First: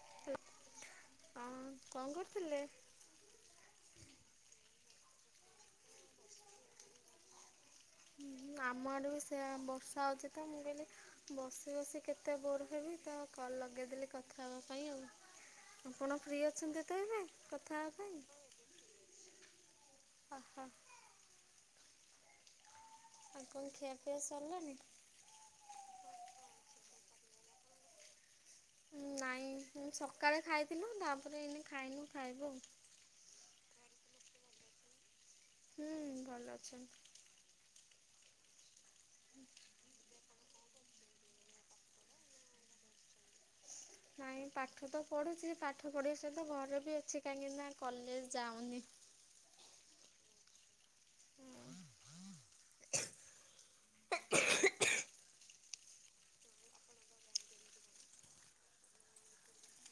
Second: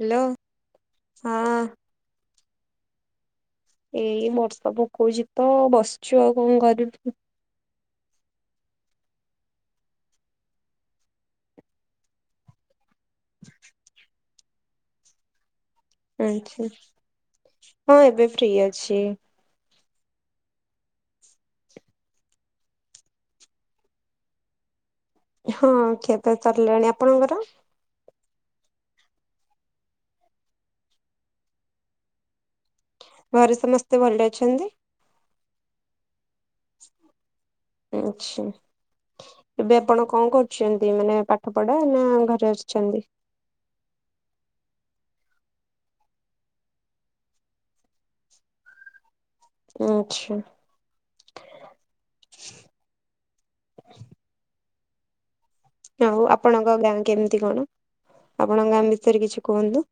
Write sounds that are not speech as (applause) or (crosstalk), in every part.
Hello ହଁ କଣ କରୁଥିଲେ? ଏଇ ବର୍ଷା ପକଉଛି ତ ବସିଛୁ ଆଉ କଣ କରିବୁ। ଆମ ଆଡ଼େ ବି ସେ ବର୍ଷା ହେଉଛି ତ ମୁଁ କହିଲି ବସି ବସି କେତେ ବୋର ହେବି। ତ କଲ୍ ଲଗେଇଦେଲି କଥା ହେବା ପାଇଁ ଆଉ। ଆପଣ ଫ୍ରି ଆଚ୍ଛା ଅଛନ୍ତି ତ ଏବେ କଥା ହଁ ହେବା ପାଇଁ? ଏବେ ଫ୍ରି ଅଛି ହ ହଁ। ଆଉ କଣ ଖିଆଫିଆ ସରିଲାଣି? ହଁ ଖିଆ ପିଆ ସରିଲାଣି। ଆପଣଙ୍କର? ନାଇଁ ସକାଳେ ଖାଇଥିଲୁ। ତାପରେ ଏଇନେ ଖାଇନୁ ଖାଇବୁ ଆଉ। ଘରେ ସମସ୍ତେ ଭଲ ଅଛନ୍ତି? ହୁଁ ଭଲ। ଅଛନ୍ତି। ଆଛା। ଏବେ ଆପଣ କଣ କରୁଛନ୍ତି ମାନେ ପାଠ ପଢା ନା ଘରେ ଆଛନ୍ତି? ନାଇଁ ପାଠ ତ ପଢ଼ୁଛି ପାଠ ପଢ଼ିବା ସହିତ ଘରେ ବି ଅଛି କାହିଁକି ନା କଲେଜ ଯାଉନି। ଆଚ୍ଛା। ଆଉ ଆପଣଙ୍କ ଗାଁ କେମିତି କଣ ଆପଣଙ୍କ ଗାଁ ବିଷୟରେ କିଛି କୁହନ୍ତୁ?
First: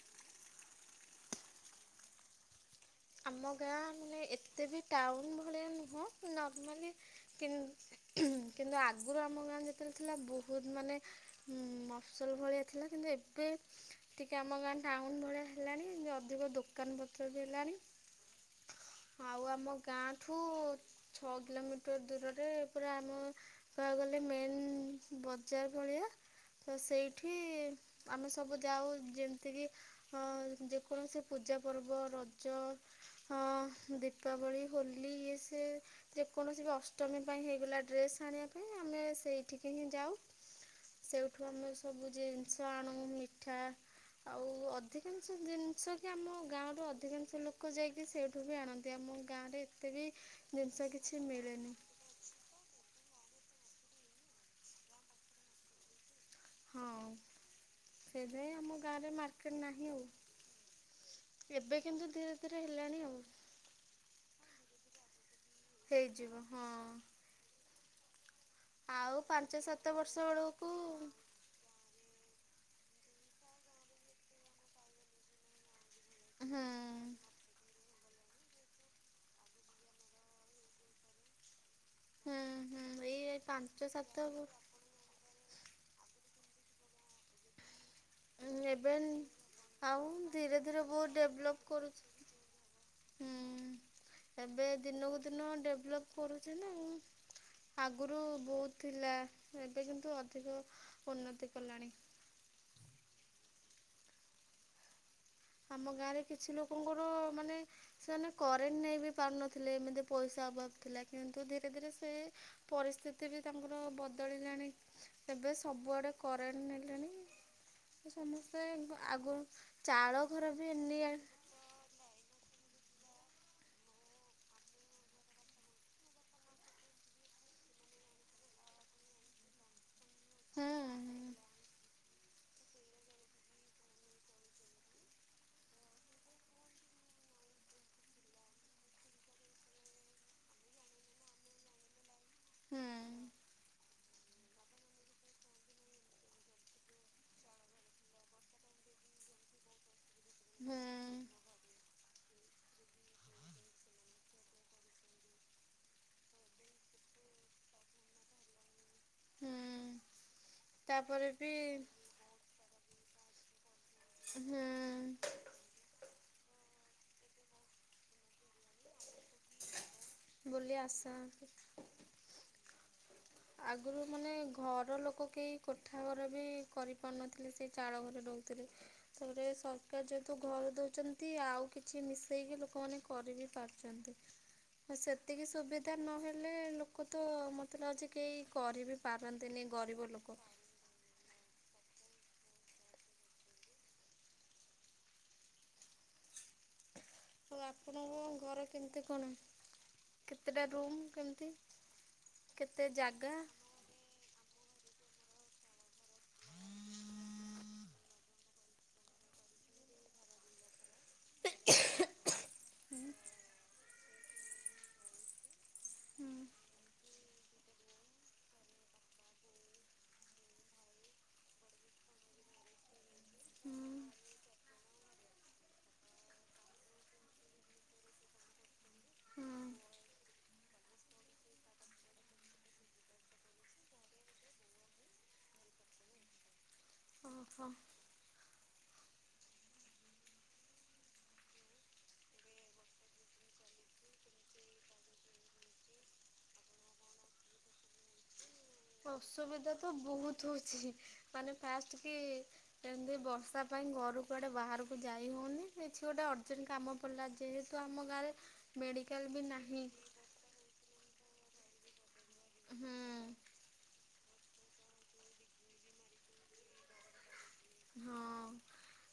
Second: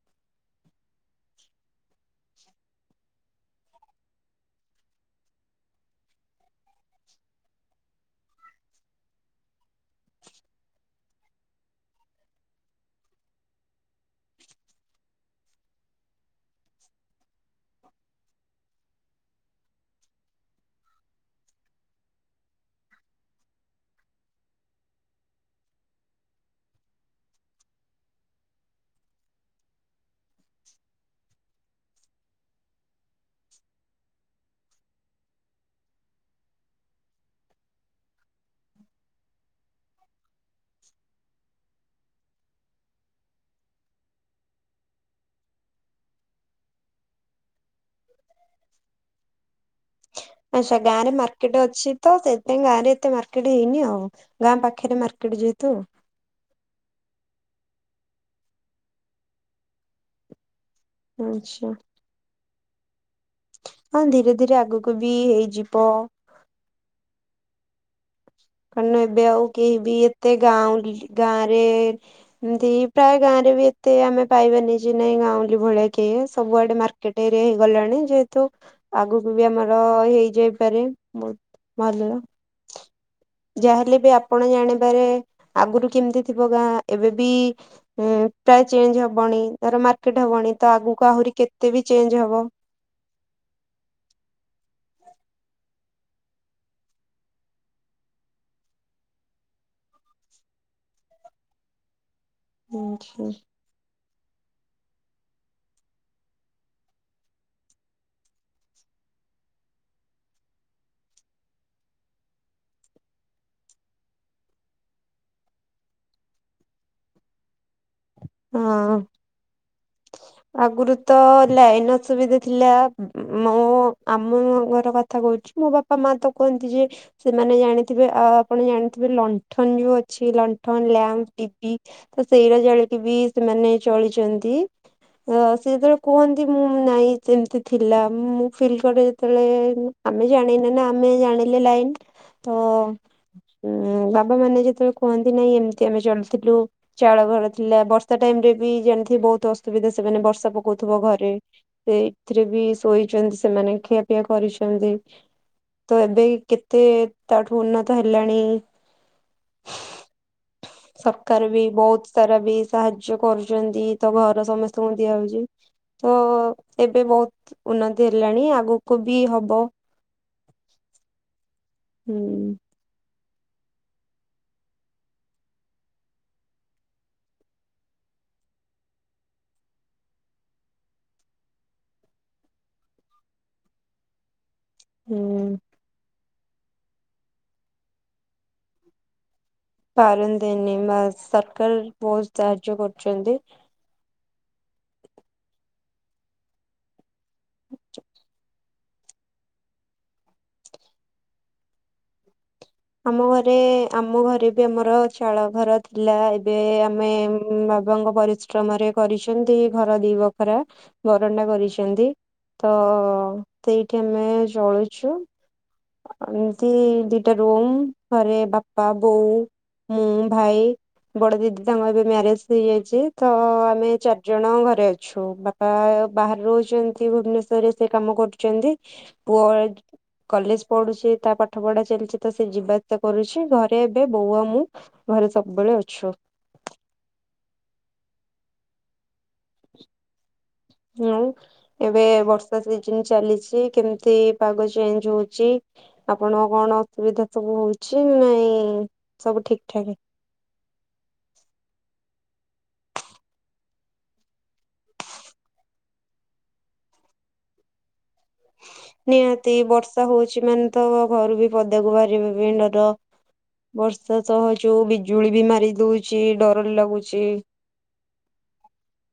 ଆମ ଗାଁ ମାନେ ଏତେ ବି ଟାଉନ ଭଳିଆ ନୁହଁ ନର୍ମାଲି କି କିନ୍ତୁ ଆଗରୁ ଆମ ଗାଁ ଯେତେବେଳେ ଥିଲା ବୋହୁତ୍ ମାନେ ହୁଁ ମଫ୍ ସୁଲ୍ ଭଳିଆ ଥିଲା କିନ୍ତୁ ଏବେ ଟିକେ ଆମ ଗାଁ ଟାଉନ ଭଳିଆ ହେଲାଣି ଅଧିକ ଦୋକାନ ପତ୍ର ବି ହେଲାଣି। ଆଉ ଆମ ଗାଁଠୁ ଛଅ କିଲୋମିଟର ଦୂରରେ ପୁରା ଆମ କହିବାକୁ ଗଲେ ମେନ୍ ବଜାର ଭଳିଆ ତ ସେଇଠି ଆମେ ସବୁ ଯାଉ ଯେମିତିକି ହଁ ଯେକୌଣସି ପୂଜା ପର୍ବ ରଜ ହଁ ଦୀପାବଳି ହୋଲି ଇଏ ସେ ଯେକୌଣସି ବି ଅଷ୍ଟମୀ ପାଇଁ ହେଇଗଲା ଡ୍ରେସ୍ ଆଣିବା ପାଇଁ ଆମେ ସେଇଠିକି ହିଁ ଯାଉ। ସେଇଠୁ ଆମେ ସବୁ ଜିନିଷ ଆଣୁ ମିଠା ଆଉ ଅଧିକାଂଶ ଜିନିଷ କି ଆମ ଗାଁର ଅଧିକାଂଶ ଲୋକ ତ ଯାଇକି ସେଇଠୁ ବି ଆଣନ୍ତି ଆମ ଗାଁରେ ଏତେ ବି ଆଚ୍ଛା ଜିନିଷ ଗାଁ ରେ କିଛି ମାର୍କେଟ ମିଳେନି। ଅଛି ତ ସେଥିପାଇଁ ଗାଁ ରେ ଏତେ ମାର୍କେଟ୍ ହେଇନି ଆଉ ଗାଁ ପାଖରେ ମାର୍କେଟ୍ ଯେହେତୁ। ହଁ ସେଇଥି ପାଇଁ ଆମ ଗାଁରେ ମାର୍କେଟ ନାହିଁ ଆଉ। ଆଚ୍ଛା ଏବେ କିନ୍ତୁ ଧୀରେ ଧୀରେ ହେଲାଣି ଆଉ। ହଁ ଧୀରେ ଧୀରେ ଆଗକୁ ବି ହେଇଯିବ। ହେଇଯିବ ହଁ। କରଣ ଏବେ ଆଉ ପାଞ୍ଚ କେହି ବି ସାତ ବର୍ଷ ଏତେ ବେଳକୁ ଗାଉଁଲି ଗାଁ ରେ ଏମିତି ପ୍ରାୟ ଗାଁରେ ବି ଏତେ ଆମେ ପାଇବାନି ଯେ ନାଇଁ ଗାଉଁଲି ଭଳିଆ କେ ହୁଁ ସବୁଆଡେ ମାର୍କେଟ। ହେଇଗଲାଣି ଯେହେତୁ ଆଗକୁ ବି ଆମର ହେଇଯାଇପାରେ। ବୋହୁତ ମାଲୁର ହୁଁ ହୁଁ ଏଇ ପାଞ୍ଚ ଯାହାହେଲେ ବି ସାତ ଆପଣ ଜାଣିବାରେ ଆଗରୁ କେମିତି ଥିବ ଗାଁ ଏବେବି ହୁଁ ପ୍ରାୟ ଏବେ ଚେଞ୍ଜ ହବଣି ତାର ଆଉ ମାର୍କେଟ ହବଣି ଧୀରେ ତ ଧୀରେ ଆଗକୁ ବହୁତ ଆହୁରି ଡେଭଲପ୍ କେତେ ବି କରୁଛି ଚେଞ୍ଜ ହବ। ହୁଁ ଏବେ ଦିନକୁ ଦିନ ଡେଭଲପ୍ କରୁଛି ନା ଆଉ। ଆଗରୁ ବହୁତ ଥିଲା ଏବେ କିନ୍ତୁ ଅଧିକ ଉନ୍ନତି କଲାଣି। ଶୁଣୁଛି। ଆମ ଗାଁରେ କିଛି ଲୋକଙ୍କର ମାନେ ସେମାନେ କରେଣ୍ଟ ନେଇ ବି ପାରୁନଥିଲେ ଏମିତି ପଇସା ଅଭାବ ଥିଲା କିନ୍ତୁ ଧୀରେ ଧୀରେ ସେ ପରିସ୍ଥିତି ବି ତାଙ୍କର ବଦଳିଲାଣି। ଏବେ ସବୁଆଡେ କରେଣ୍ଟ ନେଲେଣି। ସମସ୍ତେ ହଁ ଆଗରୁ ଚାଳ ଘର ବି ଆଗରୁ ଏନି ତ ଲାଇନ ଅସୁବିଧା ଥିଲା ମୁଁ ଆମଘର କଥା କହୁଛି ମୋ ବାପା ବାପା ମା ତ କୁହନ୍ତି ଯେ ସେମାନେ ଜାଣିଥିବେ ଆ ଆପଣ ଜାଣିଥିବେ ଲଣ୍ଠନ ଯୋଉ ଅ ଛି ହୁଁ ଲଣ୍ଠନ ଲ୍ୟାମ୍ପ ଟିଭି ତ ସେଇରା ଜାଳିକି ବି ସେମାନେ ଚଳିଛନ୍ତି। ଅ ସେ ଯେତେବେଳେ କୁହନ୍ତି ମୁଁ ନାଇଁ ସେମିତି ଥିଲା ମୁଁ ଫିଲ୍ କରେ ଯେତେବେଳେ ଆମେ ଜାଣିନେ ନା ଆମେ ଜାଣିଲେ ଲାଇନ୍ ତ ହୁଁ ବାବା ମାନେ ଯେତେବେଳେ କୁହନ୍ତି ନାଇଁ ଏମିତି ଆମେ ଚଳିଥିଲୁ ଚାଳ ଘର ଥିଲା ବର୍ଷା ଟାଇମ୍ ରେ ବି ଜାଣିଥିବ ବହୁତ ଅସୁବିଧା ସେମାନେ ବର୍ଷା ହୁଁ ପକଉଥିବ ଘରେ। ସେ ଏଥିରେ ବି ଶୋଇଛନ୍ତି ସେମାନେ ଖିଆପିଆ କରିଛନ୍ତି। ତ ଏବେ କେତେ ତାଠୁ ଉନ୍ନତ ହେଲାଣି। ହୁଁ ସବକାର ବି ବହୁତ ସାରା ବି ସାହାଯ୍ୟ କରୁଛନ୍ତି ତ ହୁଁ ଘର ସମସ୍ତଙ୍କୁ ଦିଆ ହୋଉଛି। ତ ଏବେ ବହୁତ ଉନ୍ନତି ହେଲାଣି ଆଗକୁ ବି ହବ। ବୋଲି ଆସା। ହୁଁ। ଆଗରୁ ମାନେ ଘର ଲୋକ କେହି କୋଠାଘର ବି କରିପାରୁନଥିଲେ ସେ ଚାଳ ଘରେ ରହୁଥିଲେ। ସେରେ ସରକାର ଯେହେତୁ ଘରୁ ଦେଉଛନ୍ତି ଆଉ କିଛି ମିଶେଇକି ଲୋକମାନେ କରି ବି ପାରୁଛନ୍ତି (inaudible) ହ ସେତିକି ହୁଁ ସୁବିଧା ନହେଲେ ଲୋକ ତ ମତେ ଲାଗୁଚି କେହି କରିିବି ପାରନ୍ତିନି। ଗରିବ ଲୋକ। ପାରନ୍ତିନି ବା ସରକାର ବହୁତ ସାହାଯ୍ୟ କରୁଛନ୍ତି। ତେଣୁ ଆପଣଙ୍କ ଘର କେମିତି କଣ କେତେଟା ରୁମ୍ କେମିତି? କେତେ ଆମ ଜାଗା? ଘରେ ଆମ ଘରେ ବି ଆମର ଚାଳ ଘର ଥିଲା ଏବେ ଆମେ ବାବାଙ୍କ ପରି ଶ୍ରମରେ କରିଛନ୍ତି ଘର ଦି ବଖରା ବରଣ୍ଡା କରିଛନ୍ତି। ତ ହୁଁ ସେଇଠି ଆମେ ଜଳୁଚୁ। ହୁଁ ଏମିତି ଦିଟା ରୁମ୍ ଥରେ ବାପା ବୋଉ ମୁଁ ଭାଇ ବଡ ଦିଦି ତାଙ୍କର ଏବେ ମ୍ୟାରେଜ ହେଇଯାଇଚି, ତ ଆମେ ଚାରି ଜଣ ଘରେ ଅଛୁ। ବାପ ବା ବାହାରେ ରହୁଚନ୍ତି। ଭୁବନେଶ୍ୱରରେ ସେ କାମ କରୁଚନ୍ତି। ହୁଁ ପୁଅ କଲେଜ ପଢୁଚି ତା ପାଠ ପଢା ଚାଲିଚି ତ ସେ ଯିବାଆସ କରୁଚି। ଘରେ ଏବେ ବୋଉ ଆଉ ମୁଁ ଘରେ ସବୁବେଳେ ଅଛୁ। ଓହୋ। ଆଉ? ଏବେ ବର୍ଷା ସିଜନ ଚାଲିଚି। କେମିତି ପାଗ ଚେଞ୍ଜ ହଉଚି। ଆପଣଙ୍କ କଣ ଅସୁବିଧା ସବୁ ହଉଚି ନାଇଁ ସବୁ ଠିକ ଅସୁବିଧା ଠାକ ତ ବହୁତ ହଉଚି ମାନେ ଫାଷ୍ଟ କି ସେମତି ବର୍ଷା ପାଇଁ ଘରୁ କୁଆଡେ ବାହାରକୁ ଯାଇ ହଉନି କିଛି ଗୋଟେ ଅର୍ଜେଣ୍ଟ କାମ ଖିଲା ଯେହେତୁ ଆମ ଗାଁରେ ମେଡ଼ିକାଲ ବି ନିହାତି ନାହିଁ ବର୍ଷା ହଉଚ କିଷ ମାନେ ତ ଘରୁ ବି ପଦାକୁ ବାହାରିବେ ଭି ଡର। ହୁଁ ବର୍ଷା ସହ ଯୋଉ ବିଜୁଳି ବି ମାରି ଦଉଚି, ଡର ଲାଗୁଚି। ହଁ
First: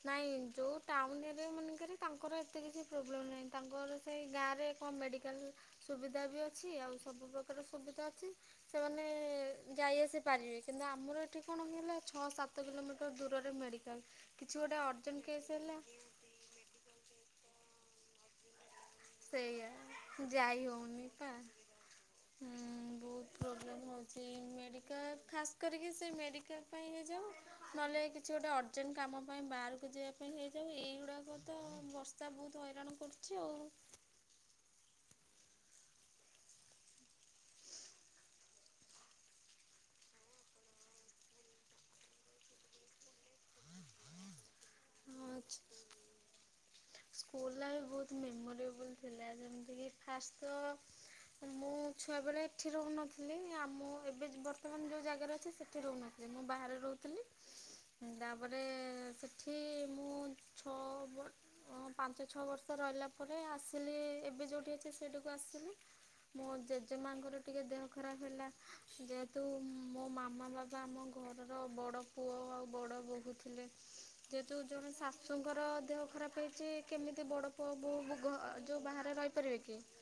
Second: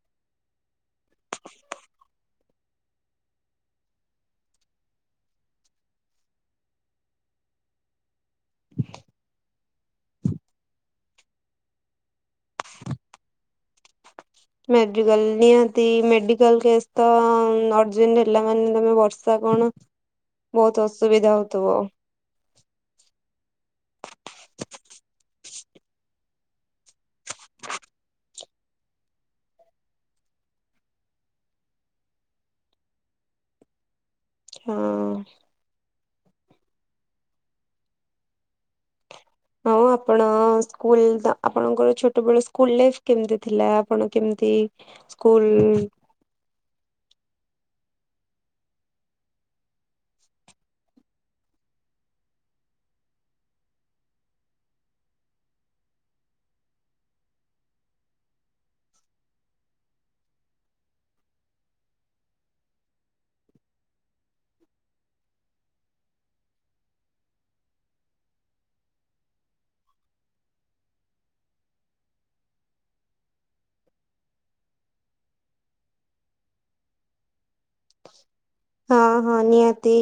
ନାଇଁ ଯୋଉ ଟାଉନ ଏରିଆ ମାନେକରେ ତାଙ୍କର ଏତେ କିଛି ପ୍ରୋବ୍ଲେମ ନାହିଁ। ତାଙ୍କର ସେଇ ଗାଁରେ କଣ ମେଡ଼ିକାଲ ସୁବିଧା ବି ଅଛି ଆଉ ସବୁ ପ୍ରକାର ସୁବିଧା ଅଛି। ସେମାନେ ଯାଇ ଆସି ପାରିବେ କିନ୍ତୁ ଆମର ଏଠି କଣ ହେଲା ଛଅ ସାତ କିଲୋମିଟର ଦୂ ରରେ ମେଡିକାଲ। ମେଡିକାଲ ନିହାତି ମେଡିକାଲ କେସ୍ ତ ହଁ ଅର୍ଜେଣ୍ଟ ହେଲା ମାନେ ତମେ ବର୍ସ ଷା ସେଇଆ କଣ ଯାଇ ବହୁତ ହଉନି ପା। ଅସୁବିଧା ହଉଥିବ। ହୁଁ ବୋ ହୁତ ପ୍ରୋବ୍ଲେମ୍ ହଉଚି। ମେଡ଼ିକାଲ ଖାସ୍ କରିକି ସେ ମେଡ଼ିକାଲ ପାଇଁ ହେ ଯୋଉ ନହେଲେ କିଛି ଗୋଟେ ଅର୍ଜେଣ୍ଟ କାମ ପାଇଁ ବାହାରକୁ ଯିଆ ପାଇଁ ହେଇଯାଉ। ଏଇଗୁଡ଼ାକ ତ ବର୍ଷ ଶା ବହୁତ ହଇରାଣ କରୁଚି ଆଉ। ହଁ। (inaudible) ହଁ ଆପଣ ସ୍କୁଲ ଆପଣଙ୍କର ଛୋଟବେଳ ସ୍କୁଲ ଲାଇଫ କେମିତି ଥିଲା? ଆପଣ କେମିତି ହଁ ସ୍କୁଲ ସ୍କୁଲ ଲାଇଫ ବହୁତ ମେମୋରେବଲ୍ ଥିଲା। ଯେମିତିକି ଫାଷ୍ଟ ତ ମୁଁ ଛୁଆବେଳେ ଏଠି ରହୁନଥିଲି ଆଉ ମୁଁ ଏବେ ବର୍ତ୍ତମାନ ଯୋଉ ଜାଗାରେ ଅଛି ସେଠି ରହୁନ ଥିଲି। ମୁଁ ବାହାରେ ରହୁଥିଲି। ତାପରେ ସେଠି ମୁଁ ଛଅ ବ ହଁ ପାଞ୍ଚ ଛଅ ବର୍ଷ ରହିଲା ପରେ ଆସିଲି ଏବେ ଯୋଉଠି ଅଛି ସେଇଠିକୁ ଆସିଲି। ମୋ ଜେଜେମାଙ୍କର ଟିକେ ଦେହ ଖରାପ ହେଲା ଯେହେତୁ ମୋ ମାମା ବାବା ଆମ ଘ ଘରର ବଡ଼ ପୁଅ ଆଉ ବଡ଼ ବୋହୂ ଥିଲେ। ଯେହେତୁ ଜଣେ ଶାଶୁଙ୍କର ଦେହ ଖରାପ ହେଇଚି କେମିତି ବଡ ପୁଅ ବୋଉ ଘ ଯୋଉ ହଁ ବାହାରେ ହଁ ରହିପାରିବେ କି? ନିହାତି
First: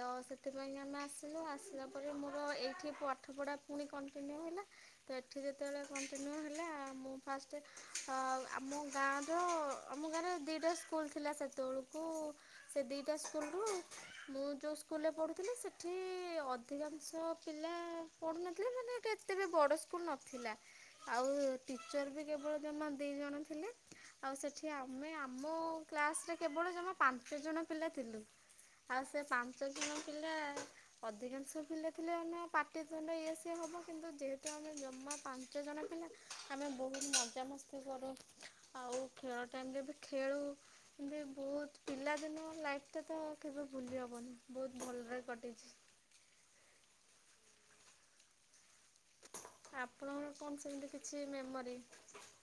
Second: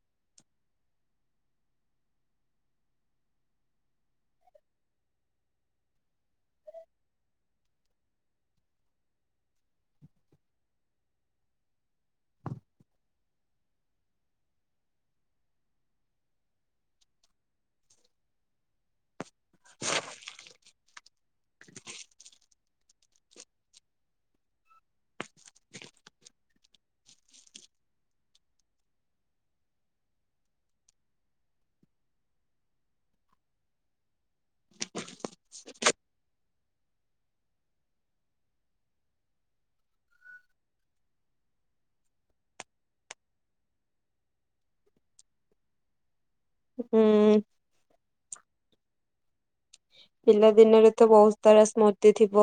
ତ ସେଥିପାଇଁ ଆମେ ଆସିଲୁ। ଆସିଲା ପରେ ମୋର ଏଇଠି ପାଠପଢ଼ା ପୁଣି କଣ୍ଟିନ୍ୟୁ ହେଲା। ତ ଏଠି ଯେତେବେଳେ କଣ୍ଟିନ୍ୟୁ ହେଲା ଆ ମୁଁ ଫାଷ୍ଟେ ଅ ଆମ ଗାଁର ଆମ ଗାଁର ଦୁଇଟା ସ୍କୁଲ ଥିଲା ସେତଅଳକୁ ସେ ଦିଇଟା ସ୍କୁଲରୁ ମୁଁ ଯୋଉ ସ୍କୁଲରେ ପଢ଼ୁଥିଲି ସେଠି ଅଧିକାଂଶ ପିଲା ପଢ଼ୁନଥିଲେ ମାନେ ଏଇଟା ଏତେ ବି ବଡ଼ ସ୍କୁଲ ନଥିଲା। ଆଉ ଟିଚର ବି କେବଳ ଜମା ଦି ଜଣ ଥିଲେ ଆଉ ସେଠି କି ଆମେ ଆମ କ୍ଲାସରେ କେବଳ ଜମା ପାଞ୍ଚ ଜଣ ପିଲା ଥିଲୁ। ଆଉ ସେ ପାଞ୍ଚ ଜଣ ପିଲା ଅଧିକାଂଶ ପିଲା ଥିଲେ ଆମେ ପାଟି ତୁଣ୍ଡ ଇଏ ସିଏ ହବୁ କିନ୍ତୁ ଯେହେତୁ ଆମେ ଜମା ପାଞ୍ଚ ଜଣ ପିଲା ଆମେ ବହୁତ ମଜାମସ୍ତି କରୁ ଆଉ ଖେଳ ଟାଇମରେ ବି ଖେଳୁ କିନ୍ତୁ ବହୁତ ପିଲାଦିନ ଲାଇଫଟା ତ କେବେ ଭୁଲି ହବନି ବହୁତ ଭଲରେ କଟିଚି। ହୁଁ। ଆପଣଙ୍କର ପିଲା କଣ ଦିନରେ ସେମିତି ତ କିଛି ବହୁତ ସାରା ମେମୋରି? ସ୍ମୃତି ଥିବ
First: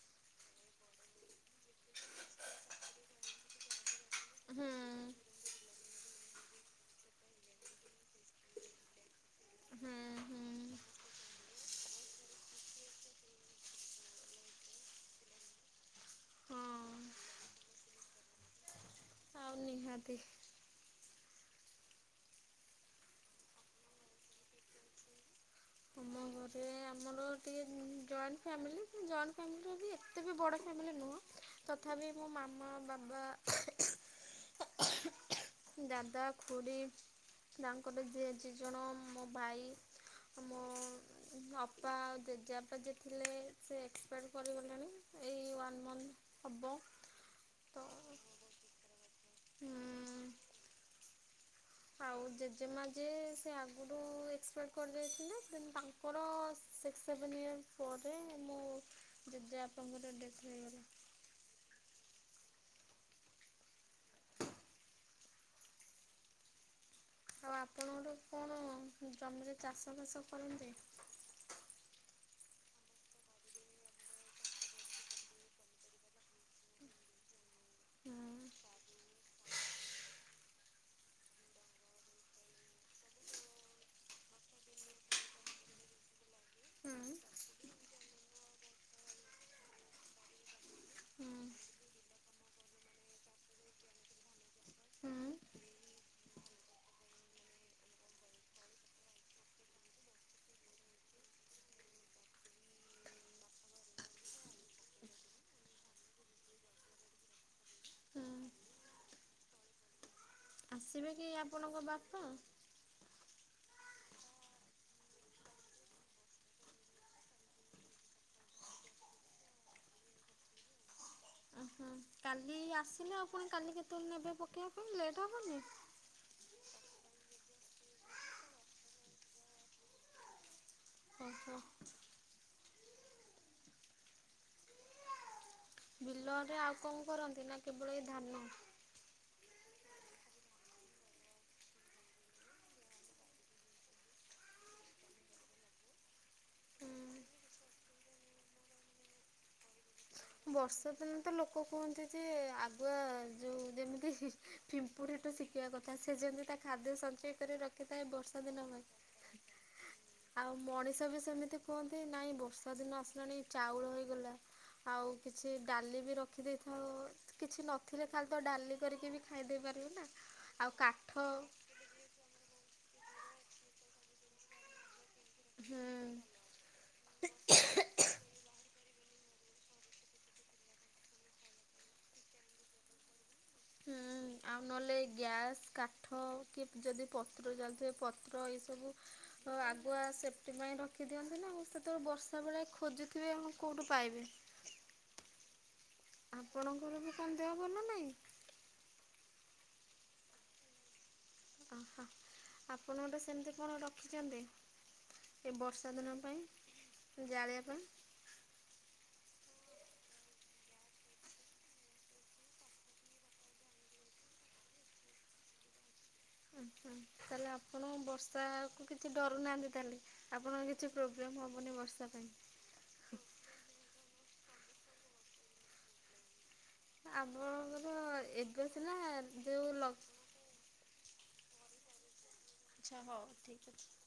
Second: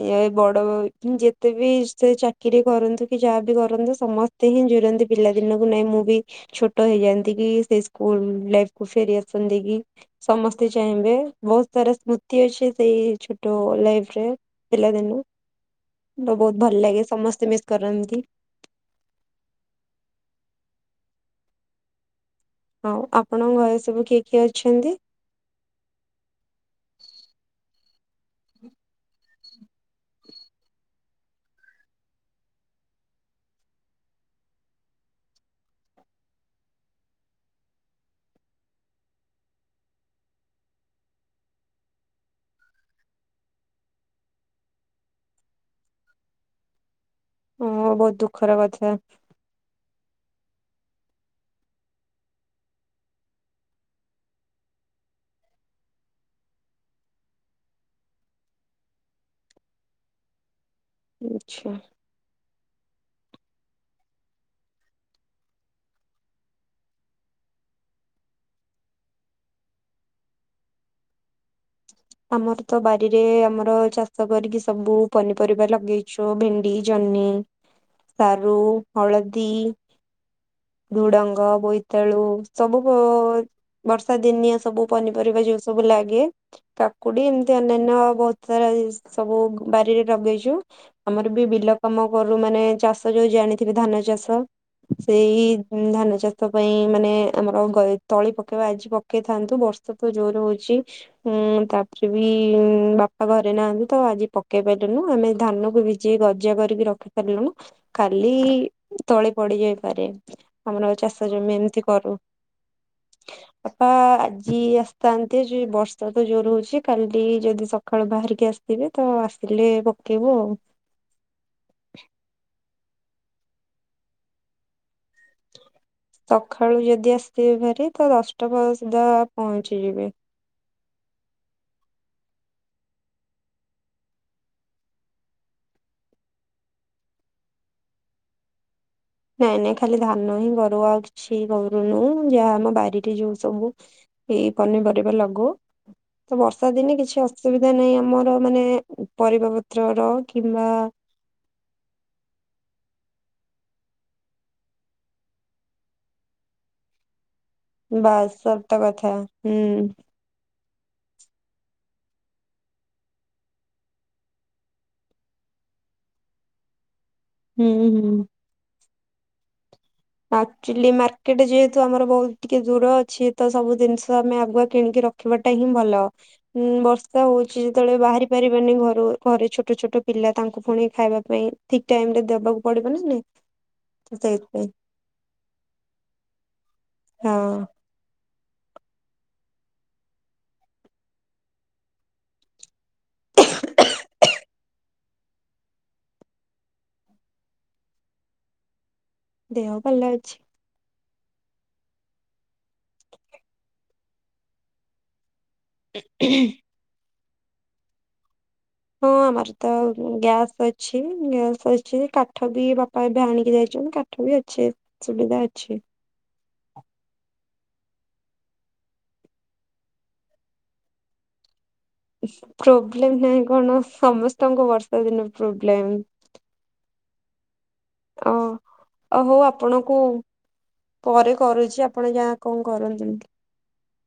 ଇଏ ବଡ ହୋଇ ଯେତେ ବି ସେ ଚାକିରି କରନ୍ତୁ କି ଯାହା ବିି କରନ୍ତୁ ସମସ୍ତେ ହିଁ ହୁଁ ଜୁୁରନ୍ତି ପିଲା ଦିନକୁ ନାଇଁ ମୁଁ ବି ଛୋଟ ହେଇଯାନ୍ତି କି ସେ ସ୍କୁଲ ଲାଇଫ କୁ ଫେରି ଆସନ୍ତି କି। ହୁଁ ହୁଁ। ସମସ୍ତେ ଚାହିଁବେ। ବହୁତ ସାରା ସ୍ମୃତି ଅଛି ସେଇ ଛୋଟ ଲାଇଫ ରେ ପିଲାଦିନୁ। ମୋ ବହୁତ ହଁ ଭଲ ଲାଗେ ସମସ୍ତେ ମିସ୍ କରନ୍ତି। ଆଉ ନିହାତି। ହଉ ଆପଣଙ୍କ ଘରେ ସବୁ କିଏ କିଏ ଅଛନ୍ତି? ଆମ ଘରେ ଆମର ଟିକେ ଜଏଣ୍ଟ ଫ୍ୟାମିଲି ଜଏଣ୍ଟ ଫ୍ୟାମିଲିର ବି ଏତେ ବି ବଡ଼ ଫ୍ୟାମିଲି ନୁହଁ। ତଥାପି ମୋ ମାମା ବାବା ଦାଦା ଖୁଡି ତାଙ୍କର ଝିଅ ଦୁଇ ଜଣ ମୋ ଭାଇ ଆ ମୋ ଅପା ଆଉ ଜେଜେବାପା ଯେ ଥିଲେ ସେ ଏକ୍ସପାୟାର୍ କରିଗଲେଣି ଏଇ ୱାନ୍ ମନ୍ଥ ହବ। ଓ ବହୁତ ଦୁଃଖର କଥା। ହୁଁ ଉଁ ଉଁ ଉଁ। ଆଉ ଜେଜେମାଜେ ଯେ ଆଗରୁ ଏକ୍ସପାଡ଼ କରିଯାଇଥିଲେ। କିନ୍ତୁ ତାଙ୍କ ଙ୍କର ସିକ୍ସ ସେଭେନ୍ ଇୟର୍ ପରେ ମୋ ଜେଜେ ବାପା ଙ୍କର ଡେଥ ହେଇଗଲା। ଆଚ୍ଛା। ଆଉ ଆପଣ ଗୋଟେ କଣ ଜମିରେ ଚାଷ ବାସ କରନ୍ତି? ଆମର ତ ବାରିରେ ଆମର ଚାଷ କରିକି ସବୁ ପନିପରିବା ଲଗେଇ ସୁ ଭିଣ୍ଡି ଜହନୀ ହୁଁ ସାରୁ ହଳଦୀ ଝୁଡଙ୍ଗ ବୋଇତାଳୁ ସବୁ ବର୍ଷା ଦିନଆ ସବୁ ପନିପରିବା ଯୋଉ ସବୁ ଲାଗେ। ହୁଁ କାକୁଡି ଏମିତି ଅନ୍ୟାନ୍ୟ ବହୁତ ସାରା ସବୁ ବାରିରେ ଲଗେଇଚୁ। ହୁଁ ଆମର ବି ବିଲ କାମ କରୁ ମାନେ ଚାଷ ଯୋଉ ଜାଣିଥିବେ ଧାନ ଚାଷ। ହୁଁ ସେଇ ଧାନ ଚାଷ ପାଇଁ ମାନେ ଆମର ଗ ତଳି ପକେଇବା ଆଜି ପ କେଇଥାନ୍ତୁ ବର୍ଷା ତ ଜୋର ହଉଚି ହୁଁ ତାପରେ ବି ବାପା ଘରେ ନାହାନ୍ତି ତ ଆଜି ପକେଇ ପାରିଲୁନୁ ଆମେ ଧାନକୁ ବି ଯି ଗଜା କରିକି ରଖି ସାରିଲେଣି ହୁଁ। ଖାଲି ତଳେ ପଡିଯାଇପାରେ। ଆମର ଆସିବେ କି ଚାଷ ଜମି ଏମତି ଆପଣଙ୍କ କରୁ। ବାପା? ବାପା ଆଜି ଆସିଥାନ୍ତିେ ଯ ବର୍ଷା ତ ଜୋର ହଉଛି କାଲି ଯଦି ସକାଳୁ ବାହାରିକି ଆସିଥିବେ ତ ଆସିଲେ ପକେଇବୁ ଆଉ। ଓହୋ କାଲି ଆସିଲେ ଆଉ ପୁଣି କାଲି କେତେବେଳେ ନେବେ ପକେଇବା ପାଇଁ ଲେଟ୍ ହବନି? ସକାଳୁ ଯଦି ଆସିଥିବେ ଭାରି ତ ପରେ ସୁଦ୍ଧା ପହଞ୍ଚିଯିବ ଓହୋ। ବିଲରେ ଆଉ କଣ କରନ୍ତି ନା କେବଳ ଏଇ ଧାନ? ନାଇଁ ନାଇଁ ଖାଲି ଧାନ ହିଁ ଗରୁ ଅଛି ଗରୁନୁ ଯାହା ଆମ ବାାରିରେ ଯୋଉ ସବୁ। ଏଇ ପନିପରିବା ଲଗଉ। ତ ବର୍ଷା ଦିନେ କିଛି ହୁଁ। ଅସୁବିଧା ନାହିଁ ଆମର ମାନେ ପରିବା ପତ୍ର ର। ବର୍ଷା ଦିନ ତ ଲୋକ କୁହନ୍ତି ଯେ ଆଗୁଆ ଯେଉ ଯେମିତି ପିମ୍ପୁଡି ଶିଖୀ। ରଖବା କଥା ସେ ଯେମିତି ତା ଖାଦ୍ୟ ସଞ୍ଚୟ କରି ରଖ। ବାସ୍ ସତ କଥା ହୁଁ। ଆଉ ମଣିଷ ବି ସେମିତି କୁହନ୍ତି ନାଇଁ ବର୍ଷା ଦିନ ଆସିଲାଣି ଚାଉଳ ହେଇଗଲା। ଆଉ କିଛି ଡାଲି ବି ରଖିଦେଇଥାଉ କିଛି ହୁଁ ନଥିଲେ ହୁଁ। ଖାଲି ତ ଡାଲି। କରିକି ବି ଖାଇ ଦେଇେଇ ପାରିବୁ ନା। ଆଉ ପାଚିଲି କାଠ ମାର୍କେଟ ଯେ। ୁ ଆମର ବହୁତ ଟିକେ ଦୂର ଅଛି ତ ସବୁ ଜିନିଷ ଆମେ ଆଗୁଆ କିଣିକି ରଖିବାଟା ହିଁ ହୁଁ ଭଲ। ଉଁ ବର୍ଷା ହଉଛି ଯେତେବେଳେ ବାହାରି ପାରିବାନି ଘରୁ ଘରେ ଛୋଟ ଛୋଟ ପିଲା ତାଙ୍କୁ ପୁଣି ଖାଇବା ପାଇଁ। ଠିକ ଟାଇମ ରେ ଦେବାକୁ ପଡିବନି ନାହିଁ। ହୁଁ ଆଉ ନହେଲେ ଗ୍ୟାସ କାଠ କି ଯଦି ପତ୍ର ହଁ। ଜାଳୁଥିବେ ପତ୍ର। ର ଏହି ସବୁ ଆଗୁଆ ସେଫ୍ଟି ପାଇଁ ରଖିଦିଅନ୍ତି ନା ଆଉ ସେତେବେଳେ ବର୍ଷା। ସେତେବେଳେ ଖୋଜୁଥିବେ ମୁଁ କେଉଠୁ ପାଇବି। ଆପଣଙ୍କର ବିକଣଦେହ ଭଲ ନା ନାହିଁ? ଦେହ ଭଲ ଅଛି। ଆହାଆପଣ ଗୋଟେ ସେମିତି କଣ ରଖିଛନ୍ତି? ଏ ବର୍ଷା ଦିନ ପାଇଁ ଜାଳିିବା ପାଇଁ। ହଁ ଆମର ତ ଗ୍ୟାସ୍ ଅଛି ଗ୍ୟାସ୍ ଅଛି କାଠ ବି ବାପା ଏବେ ଆଣିକି ଯାଇଛନ୍ତି କାଠ କାଠବି ଅଛି ସୁବିଧା ଅଛି। ତାହେଲେ ଆପଣ ବର୍ଷାକୁ କିଛି ଡରୁ ନାହାନ୍ତି ତାହେଲେ ଆପଣଙ୍କ କିଛି ପ୍ରୋବ୍ଲେମ୍ ହବନି ବର୍ଷା। ପାଇଁ ପ୍ରୋବ୍ଲେମ ନାଇଁ କଣ ସମସ୍ତଙ୍କ ବର୍ଷା ଦିନ ପ୍ରୋବ୍ଲେମ୍। ଆପଣଙ୍କର ଓ ଏବେ ସିନା ଓ ହଉ ଯେଉଁ ଲ ଆପଣଙ୍କୁ ପରେ କରୁଚି ଆପଣ ଯାନ୍ତ୍ ଆଚ୍ଛା ହଉ, ଠିକ୍ ଅଛି।